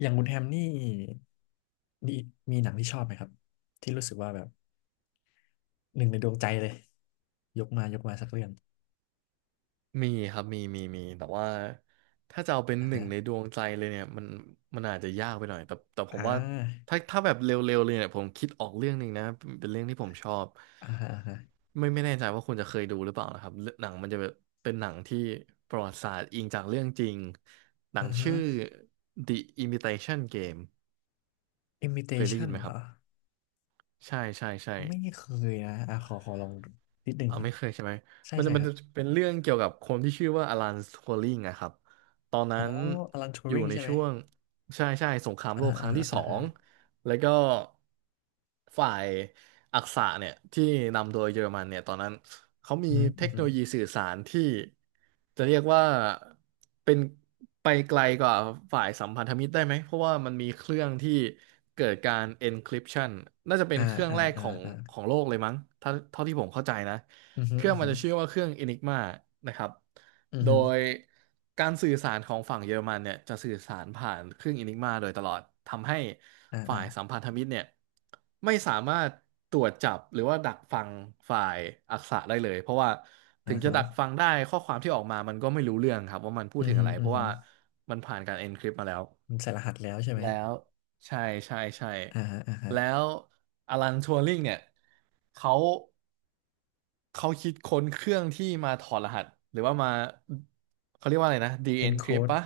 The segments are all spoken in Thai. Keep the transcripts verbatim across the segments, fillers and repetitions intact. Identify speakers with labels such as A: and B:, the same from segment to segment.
A: อย่างคุณแฮมนี่ดีมีหนังที่ชอบไหมครับที่รู้สึกว่าแบบหนึ่งในดวงใจเลยยกมายกมาสักเรื่อง
B: มีครับมีมีมีแต่ว่าถ้าจะเอาเป็น
A: อ่า
B: หนึ่ง
A: ฮะ
B: ในดวงใจเลยเนี่ยมันมันอาจจะยากไปหน่อยแต่แต่ผม
A: อ่
B: ว่า
A: า
B: ถ้าถ้าแบบเร็วๆเลยเนี่ยผมคิดออกเรื่องหนึ่งนะเป็นเรื่องที่ผมชอบ
A: อ่าฮะอ่าฮะ
B: ไม่ไม่แน่ใจว่าคุณจะเคยดูหรือเปล่านะครับเรื่องหนังมันจะแบบเป็นหนังที่ประวัติศาสตร์อิงจากเรื่องจริงหนั
A: อ่า
B: ง
A: ฮะ
B: ชื่อ The Imitation Game เคยได้ยิ
A: Imitation
B: นไหม
A: เห
B: ค
A: ร
B: รับ
A: อ
B: ใช่ใช่ใช่
A: อ๋อไม่เคยนะอ่าขอขอลองนิดนึง
B: เอา
A: ก่อน
B: ไม่เคยใช่ไหม
A: ใช่
B: มันจะ
A: ใช่
B: มั
A: ค
B: น
A: รั
B: จะ
A: บ
B: เป็นเรื่องเกี่ยวกับคนที่ชื่อว่าอลันทัวริงอะครับ ตอน
A: อ๋
B: นั้
A: อ
B: น
A: อลันทู
B: อยู่
A: ริง
B: ใน
A: ใช่ไหม
B: ช่วงใช่ใช่สงคราม
A: อ่า
B: โลกค
A: อ่า
B: รั้งที่ส
A: อ่า
B: อ
A: ฮะ
B: งแล้วก็ฝ่ายอักษะเนี่ยที่นำโดยเยอรมันเนี่ยตอนนั้นเขามี
A: อืม
B: เท
A: อื
B: ค
A: ม
B: โนโลยีสื่อสารที่จะเรียกว่าเป็นไปไกลกว่าฝ่ายสัมพันธมิตรได้ไหม เพราะว่ามันมีเครื่องที่เกิดการ encryption น่าจะเป็น
A: อ่า
B: เครื่อง
A: อ่า
B: แรก
A: อ่า
B: ของ
A: อ่า
B: ของโลกเลยมั้งถ้าเท่าที่ผมเข้าใจนะ
A: อืมอื
B: เค
A: ม
B: รื่องมั
A: อื
B: นจะชื่อว่าเครื่อง Enigma นะครับโด
A: ม
B: ยการสื่อสารของฝั่งเยอรมันเนี่ยจะสื่อสารผ่านเครื่อง Enigma โดยตลอด ทำให้
A: อ่า
B: ฝ่า
A: อ่า
B: ยสัมพันธมิตรเนี่ยไม่สามารถตรวจจับหรือว่าดักฟังฝ่ายอักษะได้เลย เพราะว่า
A: อ่า
B: ถึงจะ
A: ฮะ
B: ดักฟังได้ข้อความที่ออกมามันก็ไม่รู้เรื่องครับว่ามันพู
A: อื
B: ด
A: ม
B: ถึง
A: อื
B: อะ
A: ม
B: ไรเพราะ
A: อืม
B: ว่ามันผ่านการ encrypt มาแล้ว
A: มันใส่รหัสแล้วใช่ไหม
B: แล้วใช่ใช่ใช่
A: อ่าฮะอ่าฮะ
B: แล้วอลันทัวริงเนี่ยเขา เขาคิดค้นเครื่องที่มาถอดรหัสหรือว่ามาเขาเรียกว่าอะไรนะ de-encrypt
A: encode
B: ปะ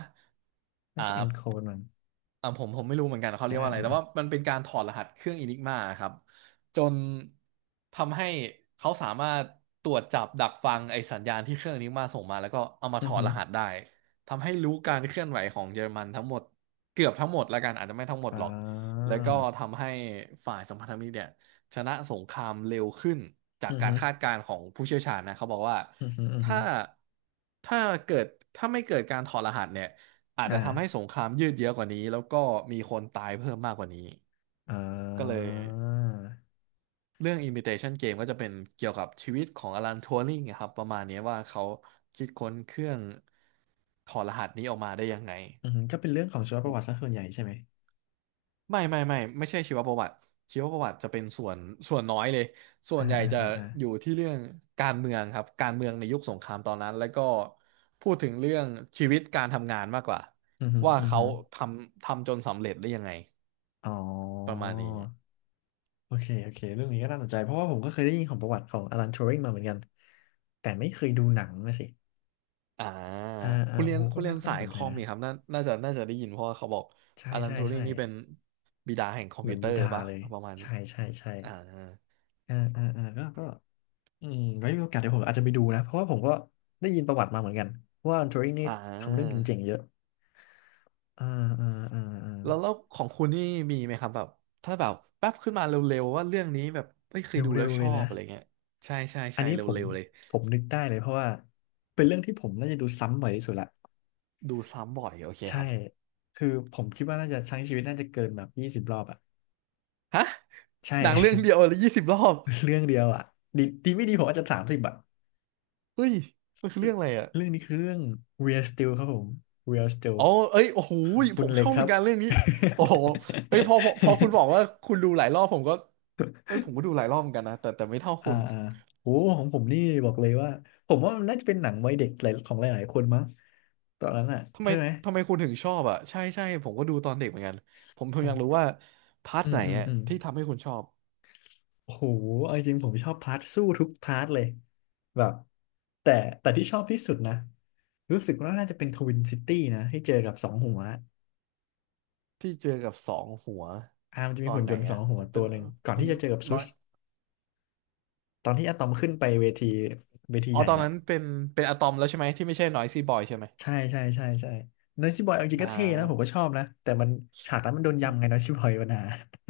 A: น่า
B: อ่
A: จะ
B: า
A: encode มั้ง
B: อ่าผมผมไม่รู้เหมือนกันเขาเรี
A: อ่า
B: ยกว่าอะไร
A: อ่า
B: แต่ว่ามันเป็นการถอดรหัสเครื่อง Enigma ครับจนทำให้เขาสามารถตรวจจับดักฟังไอสัญญาณที่เครื่อง Enigma ส่งมาแล้วก็เอามา
A: อื
B: ถ
A: อ
B: อด
A: หือ
B: รหัสได้ทำให้รู้การเคลื่อนไหวของเยอรมันทั้งหมดเกือบทั้งหมดแล้วกันอาจจะไม่ทั้งหมด
A: อ่
B: หรอก
A: า
B: แล้วก็ทำให้ฝ่ายสัมพันธมิตรเนี่ยชนะสงครามเร็วขึ้นจา
A: อื
B: ก
A: อ
B: กา
A: หื
B: ร
A: อ
B: คาดการณ์ของผู้เชี่ยวชาญนะเขาบอกว่า
A: อือหืออือหื
B: ถ้า
A: อ
B: ถ้าเกิดถ้าไม่เกิดการถอดรหัสเนี่ย อาจจะทำให้
A: อ่า
B: สงครามยืดเยื้อกว่านี้แล้วก็มีคนตายเพิ่มมากกว่านี้
A: อ่
B: ก็เลย
A: า
B: เรื่อง Imitation Game ก็จะเป็นเกี่ยวกับชีวิตของอลันทัวริงครับประมาณนี้ว่าเขาคิดค้นเครื่องถอดรหัสนี้ออกมาได้ยังไง
A: อือหือก็เป็นเรื่องของชีวประวัติซะส่วนใหญ่ใช่ไหม
B: ไม่ไม่ไม่ไม่ใช่ชีวประวัติชีวประวัติจะเป็นส่วนส่วนน้อยเลยส่ว
A: อ่า
B: นใหญ่
A: อ่า
B: จะ
A: อ่าอ่า
B: อยู่ที่เรื่องการเมืองครับการเมืองในยุคสงครามตอนนั้นแล้วก็พูดถึงเรื่องชีวิตการทำงานมากกว่า
A: อือหือ
B: ว่า
A: อือ
B: เขา
A: หือ
B: ทำทำจนสำเร็จได้ยังไง
A: อ๋อ
B: ประมาณนี้
A: โอเคโอเคเรื่องนี้ก็น่าสนใจเพราะว่าผมก็เคยได้ยินของประวัติของอลันทูริงมาเหมือนกันแต่ไม่เคยดูหนังนะสิ
B: อ่า
A: อ่าอ่า
B: คุณเรี
A: โอ้
B: ยน
A: โห
B: คุ
A: ก็
B: ณเรี
A: น่า
B: ยน
A: ก็
B: สา
A: น่า
B: ย
A: สน
B: ค
A: ใจ
B: อม
A: นะ
B: นี่ครับน่าน่าจะน่าจะได้ยินเพราะว่าเขาบอก
A: ใช่
B: อลัน
A: ใช่
B: ทูริ
A: ใช่
B: งนี่เป็นบิดาแห่งคอม
A: เหมื
B: พิ
A: อ
B: ว
A: น
B: เตอ
A: บิ
B: ร์
A: ดา
B: ปะ
A: เลย
B: เอาประมาณนี้
A: ใช่ใช่ใช่
B: อ่า
A: อ่าอ่าอ่าก็ก็ อืมไว้มีโอกาสเดี๋ยวผมอาจจะไปดูนะเพราะว่าผมก็ได้ยินประวัติมาเหมือนกันว่าทัวริงนี่
B: อ่
A: ทำเรื่อง
B: า
A: เจ๋งๆเยอะอ่าอ่าอ่าอ่า
B: แล้วแล้วของคุณนี่มีไหมครับแบบถ้าแบบแป๊บขึ้นมาเร็วๆว่าเรื่องนี้แบบไม่เค
A: เ
B: ยดู
A: ร็
B: แล้ว
A: วๆ
B: ช
A: เล
B: อ
A: ย
B: บ
A: นะ
B: อะไรเงี้ยใช่ใช่
A: อัน
B: ใช่
A: นี้
B: เร
A: ผม
B: ็วๆเลย
A: ผมนึกได้เลยเพราะว่าเป็นเรื่องที่ผมน่าจะดูซ้ำบ่อยที่สุดละ
B: ดูซ้ำบ่อยโอเค
A: ใช่
B: ครับ
A: คือผมคิดว่าน่าจะทั้งชีวิตน่าจะเกินแบบยี่สิบรอบอ่ะ
B: ฮะ
A: ใช่
B: หนังเรื่องเดียวเลยยี่สิบรอบ
A: เรื่องเดียวอ่ะดีดีไม่ดีผมอาจจะสามสิบอ่ะ
B: เฮ้ยมันคือเรื่องอะไรอ่ะ
A: เรื่องนี้คือเรื่อง Real Steel ครับผม Real Steel
B: อ๋อเอ้ยโอ้โห
A: คุ
B: ผ
A: ณ
B: ม
A: เล็
B: ช
A: ก
B: อบ
A: ค
B: เหมื
A: รั
B: อน
A: บ
B: กันเรื่องนี้โอ้โหเอ้ยพอพอพอคุณบอกว่า คุณดูหลายรอบผมก็ เอ้ยผมก็ดูหลายรอบเหมือนกันนะแต่แต่ไม่เท่า
A: อ่า
B: คุณ
A: อ่าโอ้ของผมนี่บอกเลยว่าผมว่ามันน่าจะเป็นหนังวัยเด็กหลายของหลายๆคนมั้งตอนนั้นอ่ะ
B: ทำไม
A: ใช่ไหม
B: ทำไมคุณถึงชอบอ่ะใช่ใช่ผมก็ดูตอนเด็กเหมือนกันผมผ
A: ผ
B: มอยากรู้
A: ม
B: ว่าพาร์ท
A: อื
B: ไห
A: ม
B: น
A: อืม
B: อ่ะ
A: อืม
B: ที่ทำให้คุณชอบ
A: โอ้โหเอาจริงๆผมชอบพาร์ทสู้ทุกพาร์ทเลยแบบแต่แต่ที่ชอบที่สุดนะรู้สึกว่าน่าจะเป็นทวินซิตี้นะที่เจอกับสองหัว
B: ที่เจอกับสองหัว
A: อ่ามันจะ
B: ต
A: มี
B: อน
A: หุ่น
B: ไหน
A: ยนต์สอ
B: อ่ะ
A: งหัวตั
B: เป็น
A: วหนึ่งก่อน
B: เป็น
A: ที่จะเจอกับซุ
B: น้อ
A: ส
B: ย
A: ตอนที่อะตอมขึ้นไปเวทีเวที
B: อ๋อ
A: ใหญ่
B: ตอน
A: แล้ว
B: นั้นเป็นเป็นอะตอมแล้วใช่ไหมที่ไม่ใช่นอยซี่บอยใช่ไหม
A: ใช่ใช่ใช่ใช่นอยซี่บอยเอาจริงก็
B: อ่า
A: เท่นะผมก็ชอบนะแต่มันฉากนั้นมันโดนยำไงนอยซี่บอยปัญหา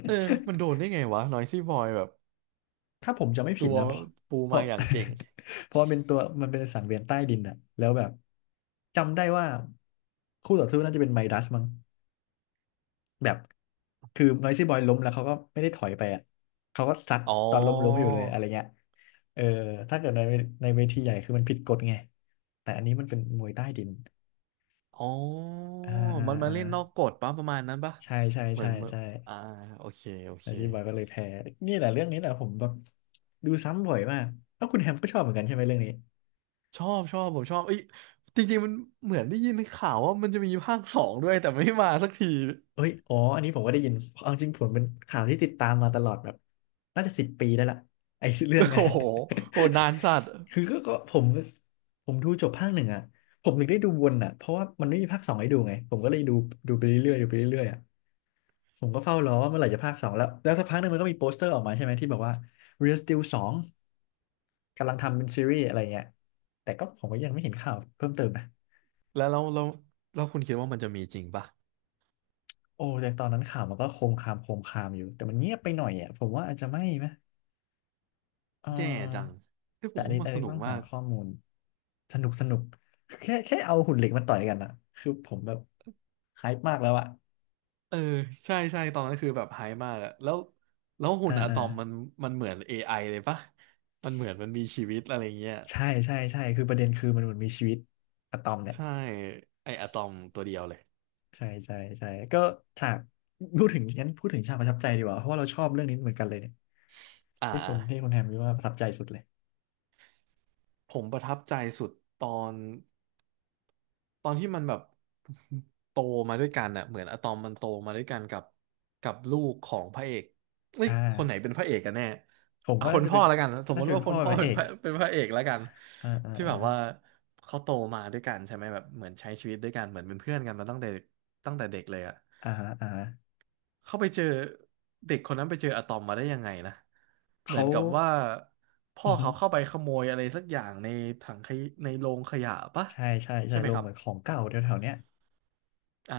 B: เออมันโดนได้ไงวะนอยซี่บอยแบบ
A: ถ้าผมจะไม่ผิ
B: ตั
A: ด
B: ว
A: นะเพราะ
B: ปู
A: เพ
B: มา
A: ราะ
B: อย่างเก่ง
A: เพราะมันเป็นตัวมันเป็นสังเวียนใต้ดินอะแล้วแบบจำได้ว่าคู่ต่อสู้น่าจะเป็นไมดัสมั้งแบบคือนอยซี่บอยล้มแล้วเขาก็ไม่ได้ถอยไปอะเขาก็ซัด
B: อ๋อ
A: ตอนล้มล้มอยู่เลยอะไรเงี้ยเออถ้าเกิดในในเวทีใหญ่คือมันผิดกฎไงแต่อันนี้มันเป็นมวยใต้ดิน
B: อ๋อ
A: อ่าอ่า
B: มันมา
A: อ่า
B: เล่นนอกกฎปะประมาณนั้นปะ
A: ใช่ใช่
B: เหมือ
A: ใช่
B: นเมื่อ
A: ใช่
B: อ่าโอเคโอเค
A: อาชีพบอยก็เลยแพ้นี่แหละเรื่องนี้แหละผมแบบดูซ้ำบ่อยมากเอ้าคุณแฮมก็ชอบเหมือนกันใช่ไหมเรื่องนี้
B: ชอบชอบผมชอบเอ้ยจริงๆมันเหมือนได้ยินข่าวว่ามันจะมีภาคสองด้วยแต่ไม่มาสักที
A: เอ้ยอ๋ออันนี้ผมก็ได้ยินเอาจริงผมเป็นข่าวที่ติดตามมาตลอดแบบน่าจะสิบปีได้ละไอ้เรื่อง เนี้ย
B: โอ้โหโหนานจัด
A: คือก็ก็ผมผมดูจบภาคหนึ่งอ่ะผมถึงได้ดูวนอ่ะเพราะว่ามันไม่มีภาคสองให้ดูไงผมก็เลยดูดูไปเรื่อยๆดูไปเรื่อยๆอ่ะผมก็เฝ้ารอว่าเมื่อไหร่จะภาคสองแล้วแล้วสักพักหนึงมันก็มีโปสเตอร์ออกมาใช่ไหมที่บอกว่า Real Steel สอง กำลังทำเป็นซีรีส์อะไรเงี้ยแต่ก็ผมก็ยังไม่เห็นข่าวเพิ่มเติมนะ
B: แล้วแราเรล้วแล้วคุณคิดว่ามันจะมีจริงปะ
A: โอ้แต่ตอนนั้นข่าวมันก็โคมคามโคมคามอยู่ แต่มันเงียบไปหน่อยอ่ะผมว่าอาจจะไม่ไหมเอ
B: แย่จัง
A: อ
B: เอผ
A: แต่
B: ม
A: อัน
B: ว่า
A: นี้
B: มั
A: อั
B: น
A: น
B: ส
A: นี้
B: นุก
A: ต้อง
B: มา
A: หา
B: ก
A: ข้อมูล สนุกสนุกแค่แค่เอาหุ่นเหล็กมาต่อยกันอ่ะคือผมแบบไฮป์มากแล้วอ่ะ
B: เออใช่ใช่ตอนนั้นคือแบบไฮป์มากอะแล้วแล้วหุ่
A: อ่า
B: นอะต
A: อ่า
B: อมมันมันเหมือน เอ ไอ เลยปะมันเหมือนมันมีชีวิตอะไรเงี้ย
A: ใช่ใช่ใช่คือประเด็นคือมันเหมือนมีชีวิตอะตอมเนี่ย
B: ใช่ไออะตอมตัวเดียวเลย
A: ใช่ใช่ใช่ก็ฉากพูดถึงงั้นพูดถึงฉากประทับใจดีกว่าเพราะว่าเราชอบเรื่องนี้เหมือนกันเลยเนี่ย
B: อ่า
A: ที่ค
B: อ่า
A: นที่คนแฮมคิดว่าประทับใจสุดเลย
B: ผมประทับใจสุดตอน ตอนที่มันแบบ โตมาด้วยกันอะเหมือนอะตอมมันโตมาด้วยกันกับกับลูกของพระเอกเอ้ย
A: อ่า
B: คนไหนเป็นพระเอกกันแน่
A: ผม
B: อ่ะ
A: ว่า
B: ค
A: น่า
B: น
A: จะ
B: พ่
A: เป็
B: อ
A: น
B: แล้วกันสม
A: น่า
B: ม
A: จะ
B: ติ
A: เป็
B: ว่า
A: น
B: ค
A: พ่อ
B: น
A: เป็น
B: พ่อ
A: พระเอ
B: เป็น
A: ก
B: พระ เป็นพระเอกแล้วกัน
A: อ่าอ่า
B: ที่แบบว่าเขาโตมาด้วยกันใช่ไหมแบบเหมือนใช้ชีวิตด้วยกันเหมือนเป็นเพื่อนกันมาตั้งแต่ตั้งแต่เด็กเลยอะ
A: อ่าอ่าอ่า
B: เขาไปเจอเด็กคนนั้นไปเจออะตอมมาได้ยังไงนะเห
A: เขา
B: มือนกับว่าพ่
A: อื
B: อ
A: อฮึ
B: เขาเข้าไปขโมยอะไรสักอย่างในถังขยในโรงขยะปะ
A: ใช่ใช่ใช่
B: ใช่ไหม
A: ลง
B: ครั
A: เห
B: บ
A: มือนของเก่าแถวๆเนี้ย
B: อ่า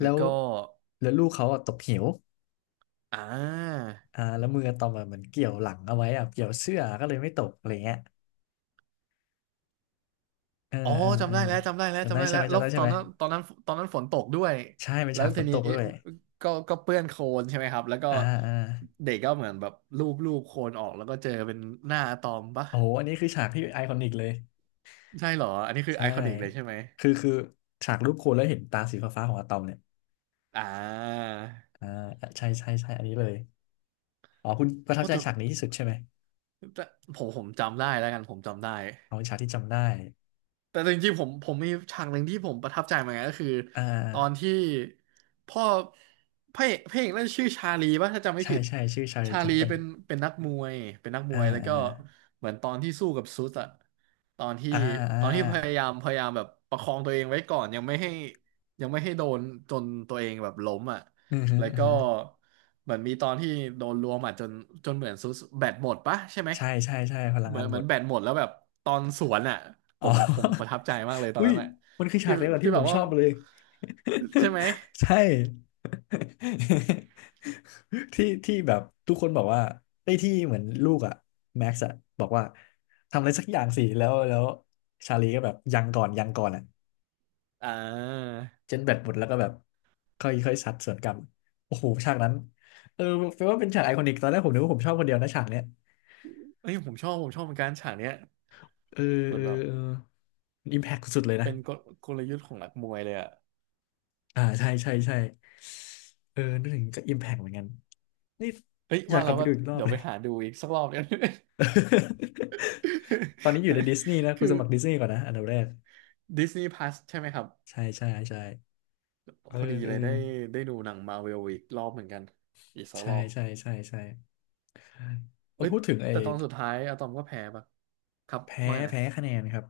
A: แล้
B: แล้ว
A: ว
B: ก็
A: แล้วลูกเขาอะตกเหว
B: อ่า
A: อ่าแล้วมืออะตอมอะเหมือนเกี่ยวหลังเอาไว้อะเกี่ยวเสื้อก็เลยไม่ตกอะไรเงี้ยเออ
B: อ๋อ
A: เออเอ
B: จำ
A: อ
B: ได้แล้วจำได้แล้ว
A: จำ
B: จำ
A: ได้
B: ได้
A: ใช่
B: แล้
A: ไหม
B: วแล้
A: จำ
B: ว
A: ได้
B: ต
A: ใช่
B: อน
A: ไหม
B: นั้นตอนนั้นตอนนั้นฝนตกด้วย
A: ใช่เป็น
B: แล้ว
A: ฉากฝ
B: ที
A: นต
B: นี้
A: กด้วย
B: ก็ก็เปื้อนโคลนใช่ไหมครับ แล้วก็
A: อ่าอ่า
B: เด็กก็เหมือนแบบลูบลูบโคลนออกแล้วก็เจอเป็นหน้าอะตอมปะ
A: โอ้โหอันนี้คือฉากที่ไอคอนิกเลย
B: ใช่เหรออันนี้คือ
A: ใช่
B: ไอคอนิกเลยใช่ไหม
A: คือคือฉากรูปโคนแล้วเห็นตาสีฟ้าๆของอะตอมเนี่ย
B: อ่า
A: อ่าใช่ใช่ใช่อันนี้เลย อ๋อคุณประทับ
B: โอ้
A: ใจ
B: แต่
A: ฉากนี้ที่สุดใช่ไหม
B: แต่ผมผมจำได้แล้วกันผมจำได้
A: เอาฉากที่จำได้
B: แต่จริงๆผมผมมีฉากหนึ่งที่ผมประทับใจเหมือนกันก็คือ
A: อ่า
B: ตอนที่พ่อพระเอกพระเอกน่นชื่อชาลีป่ะถ้าจำไม่
A: ใช่
B: ผิด
A: ใช่ชื่อชาลี
B: ชา
A: แคน
B: ลี
A: ตัน
B: เป็นเป็นนักมวยเป็นนักม
A: อ่
B: วยแล้วก็
A: า
B: เหมือนตอนที่สู้กับซุสอะตอนที่
A: อ่าอ่า
B: ตอนที่พยายามพยายามแบบประคองตัวเองไว้ก่อนยังไม่ให้ยังไม่ให้โดนจนตัวเองแบบล้มอะ
A: อือฮึ
B: แล้ว
A: อือ
B: ก็
A: ฮึ
B: เหมือนมีตอนที่โดนรวมอ่ะจนจนเหมือนซุสแบตหมดปะใช่ไหม
A: ใช่ใช่ใช่พลัง
B: เหมือ
A: งา
B: น
A: น
B: เห
A: หม
B: มือน
A: ด
B: แบตหมดแล้วแบบตอนสวนอ่ะผ
A: อ๋อ
B: มผมประทับใจมากเลยต อน
A: อุ้ย
B: นั้นอ่ะ
A: มันคือฉา
B: ที่
A: กเดียวกับ
B: ที่
A: ที่ผ
B: แบบ
A: มช
B: ว่า
A: อบเลย
B: ใช่ไหม
A: ใช่ ที่ที่แบบทุกคนบอกว่าไอ้ยที่เหมือนลูกอะแม็กซ์อะบอกว่าทำอะไรสักอย่างสิแล้วแล้วชาลีก็แบบยังก่อนยังก่อนอะ
B: อ่า
A: เจ็ตแบตหมดแล้วก็แบบค่อยค่อยซัดสวนกลับโอ้โหฉากนั้นเออแปลว่าเป็นฉากไอคอนิกตอนแรกผมนึกว่าผมชอบคนเดียวนะฉากเนี้ย
B: เอ้ยผมชอบผมชอบเหมือนกันฉากเนี้ย
A: เออ
B: เหมื
A: เอ
B: อน
A: อ
B: แบบ
A: เอออิมแพคสุดๆเลยนะ
B: เป็นกลกลยุทธ์ของนักมวยเลยอ่ะ
A: อ่าใช่ใช่ใช่เออนึกถึงก็อิมแพคเหมือนกันนี่
B: เฮ้ย
A: อยา
B: ว่า
A: กกลั
B: แล้
A: บ
B: ว
A: ไป
B: ว่า
A: ดู
B: ก็
A: อีกรอบ
B: เดี๋ยว
A: เล
B: ไป
A: ย
B: หาดูอีกสักรอบเนี่ย
A: ตอนนี้อยู่ในดิสนีย์นะ คุ
B: คื
A: ณ
B: อ
A: สมัครดิสนีย์ก่อนนะอันดับแรก
B: ดิสนีย์ พลัส ใช่ไหมครับ
A: ใช่ใช่ใช่เออ
B: พอดี
A: เออ
B: เลยได้ได้ดูหนังมาเวลอีกรอบเหมือนกันอีกสัก
A: ใช่
B: รอบ
A: ใช่ใช่ใช่เอา
B: เอ้ย
A: พูดถึงไอ้
B: แต่ตอนสุดท้ายอะตอมก็แพ้ปะครับ
A: แพ้
B: ไม่าไงนะ
A: แพ้คะแนนครับ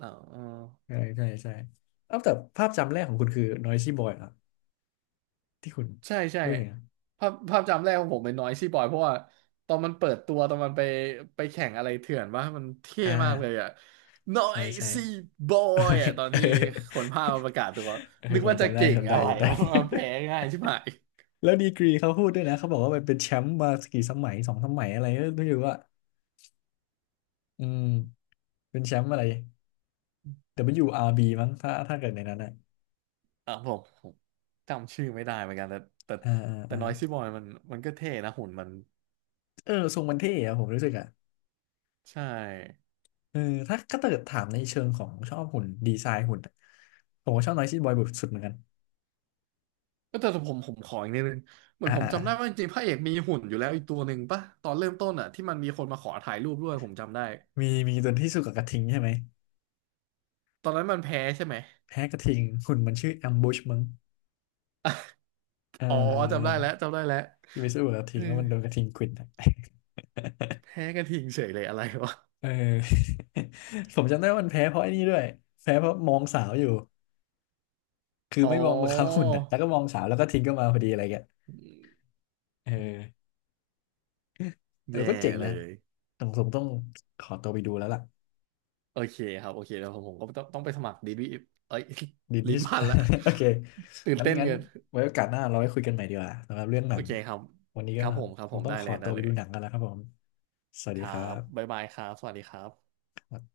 B: อ๋อ
A: ใช่ใช่ใช่เอ้าแต่ภาพจำแรกของคุณคือ Noisy Boy เหรอที่คุณ
B: ใช่ใช่
A: เฮ้ยอเนะ
B: ภาพภาพจำแรกของผมเป็นน้อยซี่บอยเพราะว่าตอนมันเปิดตัวตอนมันไปไปแข่งอะไรเถื่อนว่ามันเท่
A: อ่
B: มากเลย
A: า
B: อะน้อ
A: ใช่
B: ย
A: ใช่
B: ซี่บอยอะตอน
A: เออ
B: ที่คนภาคมาประกาศตัว
A: เออ
B: นึก
A: คง
B: ว่าจะ
A: จำได้
B: เก่ง
A: จำได้
B: อะไร
A: จำได้
B: วะมันแพ้ง่า ยใช่ไหม
A: แล้วดีกรีเขาพูดด้วยนะเขาบอกว่ามันเป็นแชมป์มากี่สมัยสองสมัยอะไรก็ไม่รู้ว่าอืมเป็นแชมป์อะไร ดับเบิลยู อาร์ บี มั้งถ้าถ้าเกิดในนั้นอะ
B: อ่ะผมผมจำชื่อไม่ได้เหมือนกันแต่แต่
A: อ่าอ่า
B: แต่
A: อ่า
B: น้อยซี่บอยมันมันก็เท่นะหุ่นมัน
A: เออทรงมันเท่อะผมรู้สึกอะ
B: ใช่
A: เออถ้าถ้าเกิดถามในเชิงของชอบหุ่นดีไซน์หุ่นอะผมก็ชอบ Noisy Boy สุดเหมือนกัน
B: ก็แต่ผมผมขออีกนิดนึงเหมือ
A: อ่า
B: นผม
A: อ่า
B: จำได้ว่าจริงๆพระเอกมีหุ่นอยู่แล้วอีกตัวหนึ่งป่ะตอนเริ่มต้นอ่ะที่มันมีคนมาขอถ่ายรูปด้วยผมจำได้
A: มีมีตัวที่สู้กับกระทิงใช่ไหม
B: ตอนนั้นมันแพ้ใช่ไหม
A: แพ้กระทิงหุ่นมันชื่อแอมบูชมั้งเออ
B: อ๋อ
A: เอ
B: จำได้แล้ว
A: อ
B: จำได้แล้ว
A: ที่ไปสู้กับกระ
B: เอ
A: ทิง
B: อ
A: แล้วมันโดนกระทิงขวิด อะ
B: แพ้กระทิงเฉยเลยอะไรวะ
A: เออ ผมจำได้ว่ามันแพ้เพราะไอ้นี่ด้วยแพ้เพราะมองสาวอยู่คือ
B: อ๋อ
A: ไม่มองมาเขาหุ่นอ่ะแล้วก็มองสาวแล้วก็ทิ้งก็มาพอดีอะไรเงี้ยเออเออ
B: แย่
A: ก็เจ๋ง
B: เล
A: นะ
B: ย
A: ต้องผมต้องขอตัวไปดูแล้วล่ะ
B: โอเคครับโอเคแล้วผมผมก็ต้องต้องไปสมัครดีบีเอ้ย
A: ดิน
B: ลิ้
A: ที่
B: น
A: สุด
B: พันละ
A: โอเค
B: ตื่น
A: งั้น
B: เต้น
A: งั้น
B: เกิน
A: ไว้โอกาสหน้าเราไว้คุยกันใหม่ดีกว่าสำหรับเรื่องหนั
B: โอ
A: ง
B: เคครับ
A: วันนี้
B: ค
A: ก็
B: รับผมครับ
A: ค
B: ผ
A: ง
B: ม
A: ต้อง
B: ได้
A: ข
B: เล
A: อ
B: ย
A: ตั
B: ได้
A: วไป
B: เล
A: ดู
B: ย
A: หนังกันแล้วครับผมสวัส
B: ค
A: ดี
B: รั
A: ครั
B: บบ๊า
A: บ
B: ยบายครับสวัสดีครับ
A: ครับ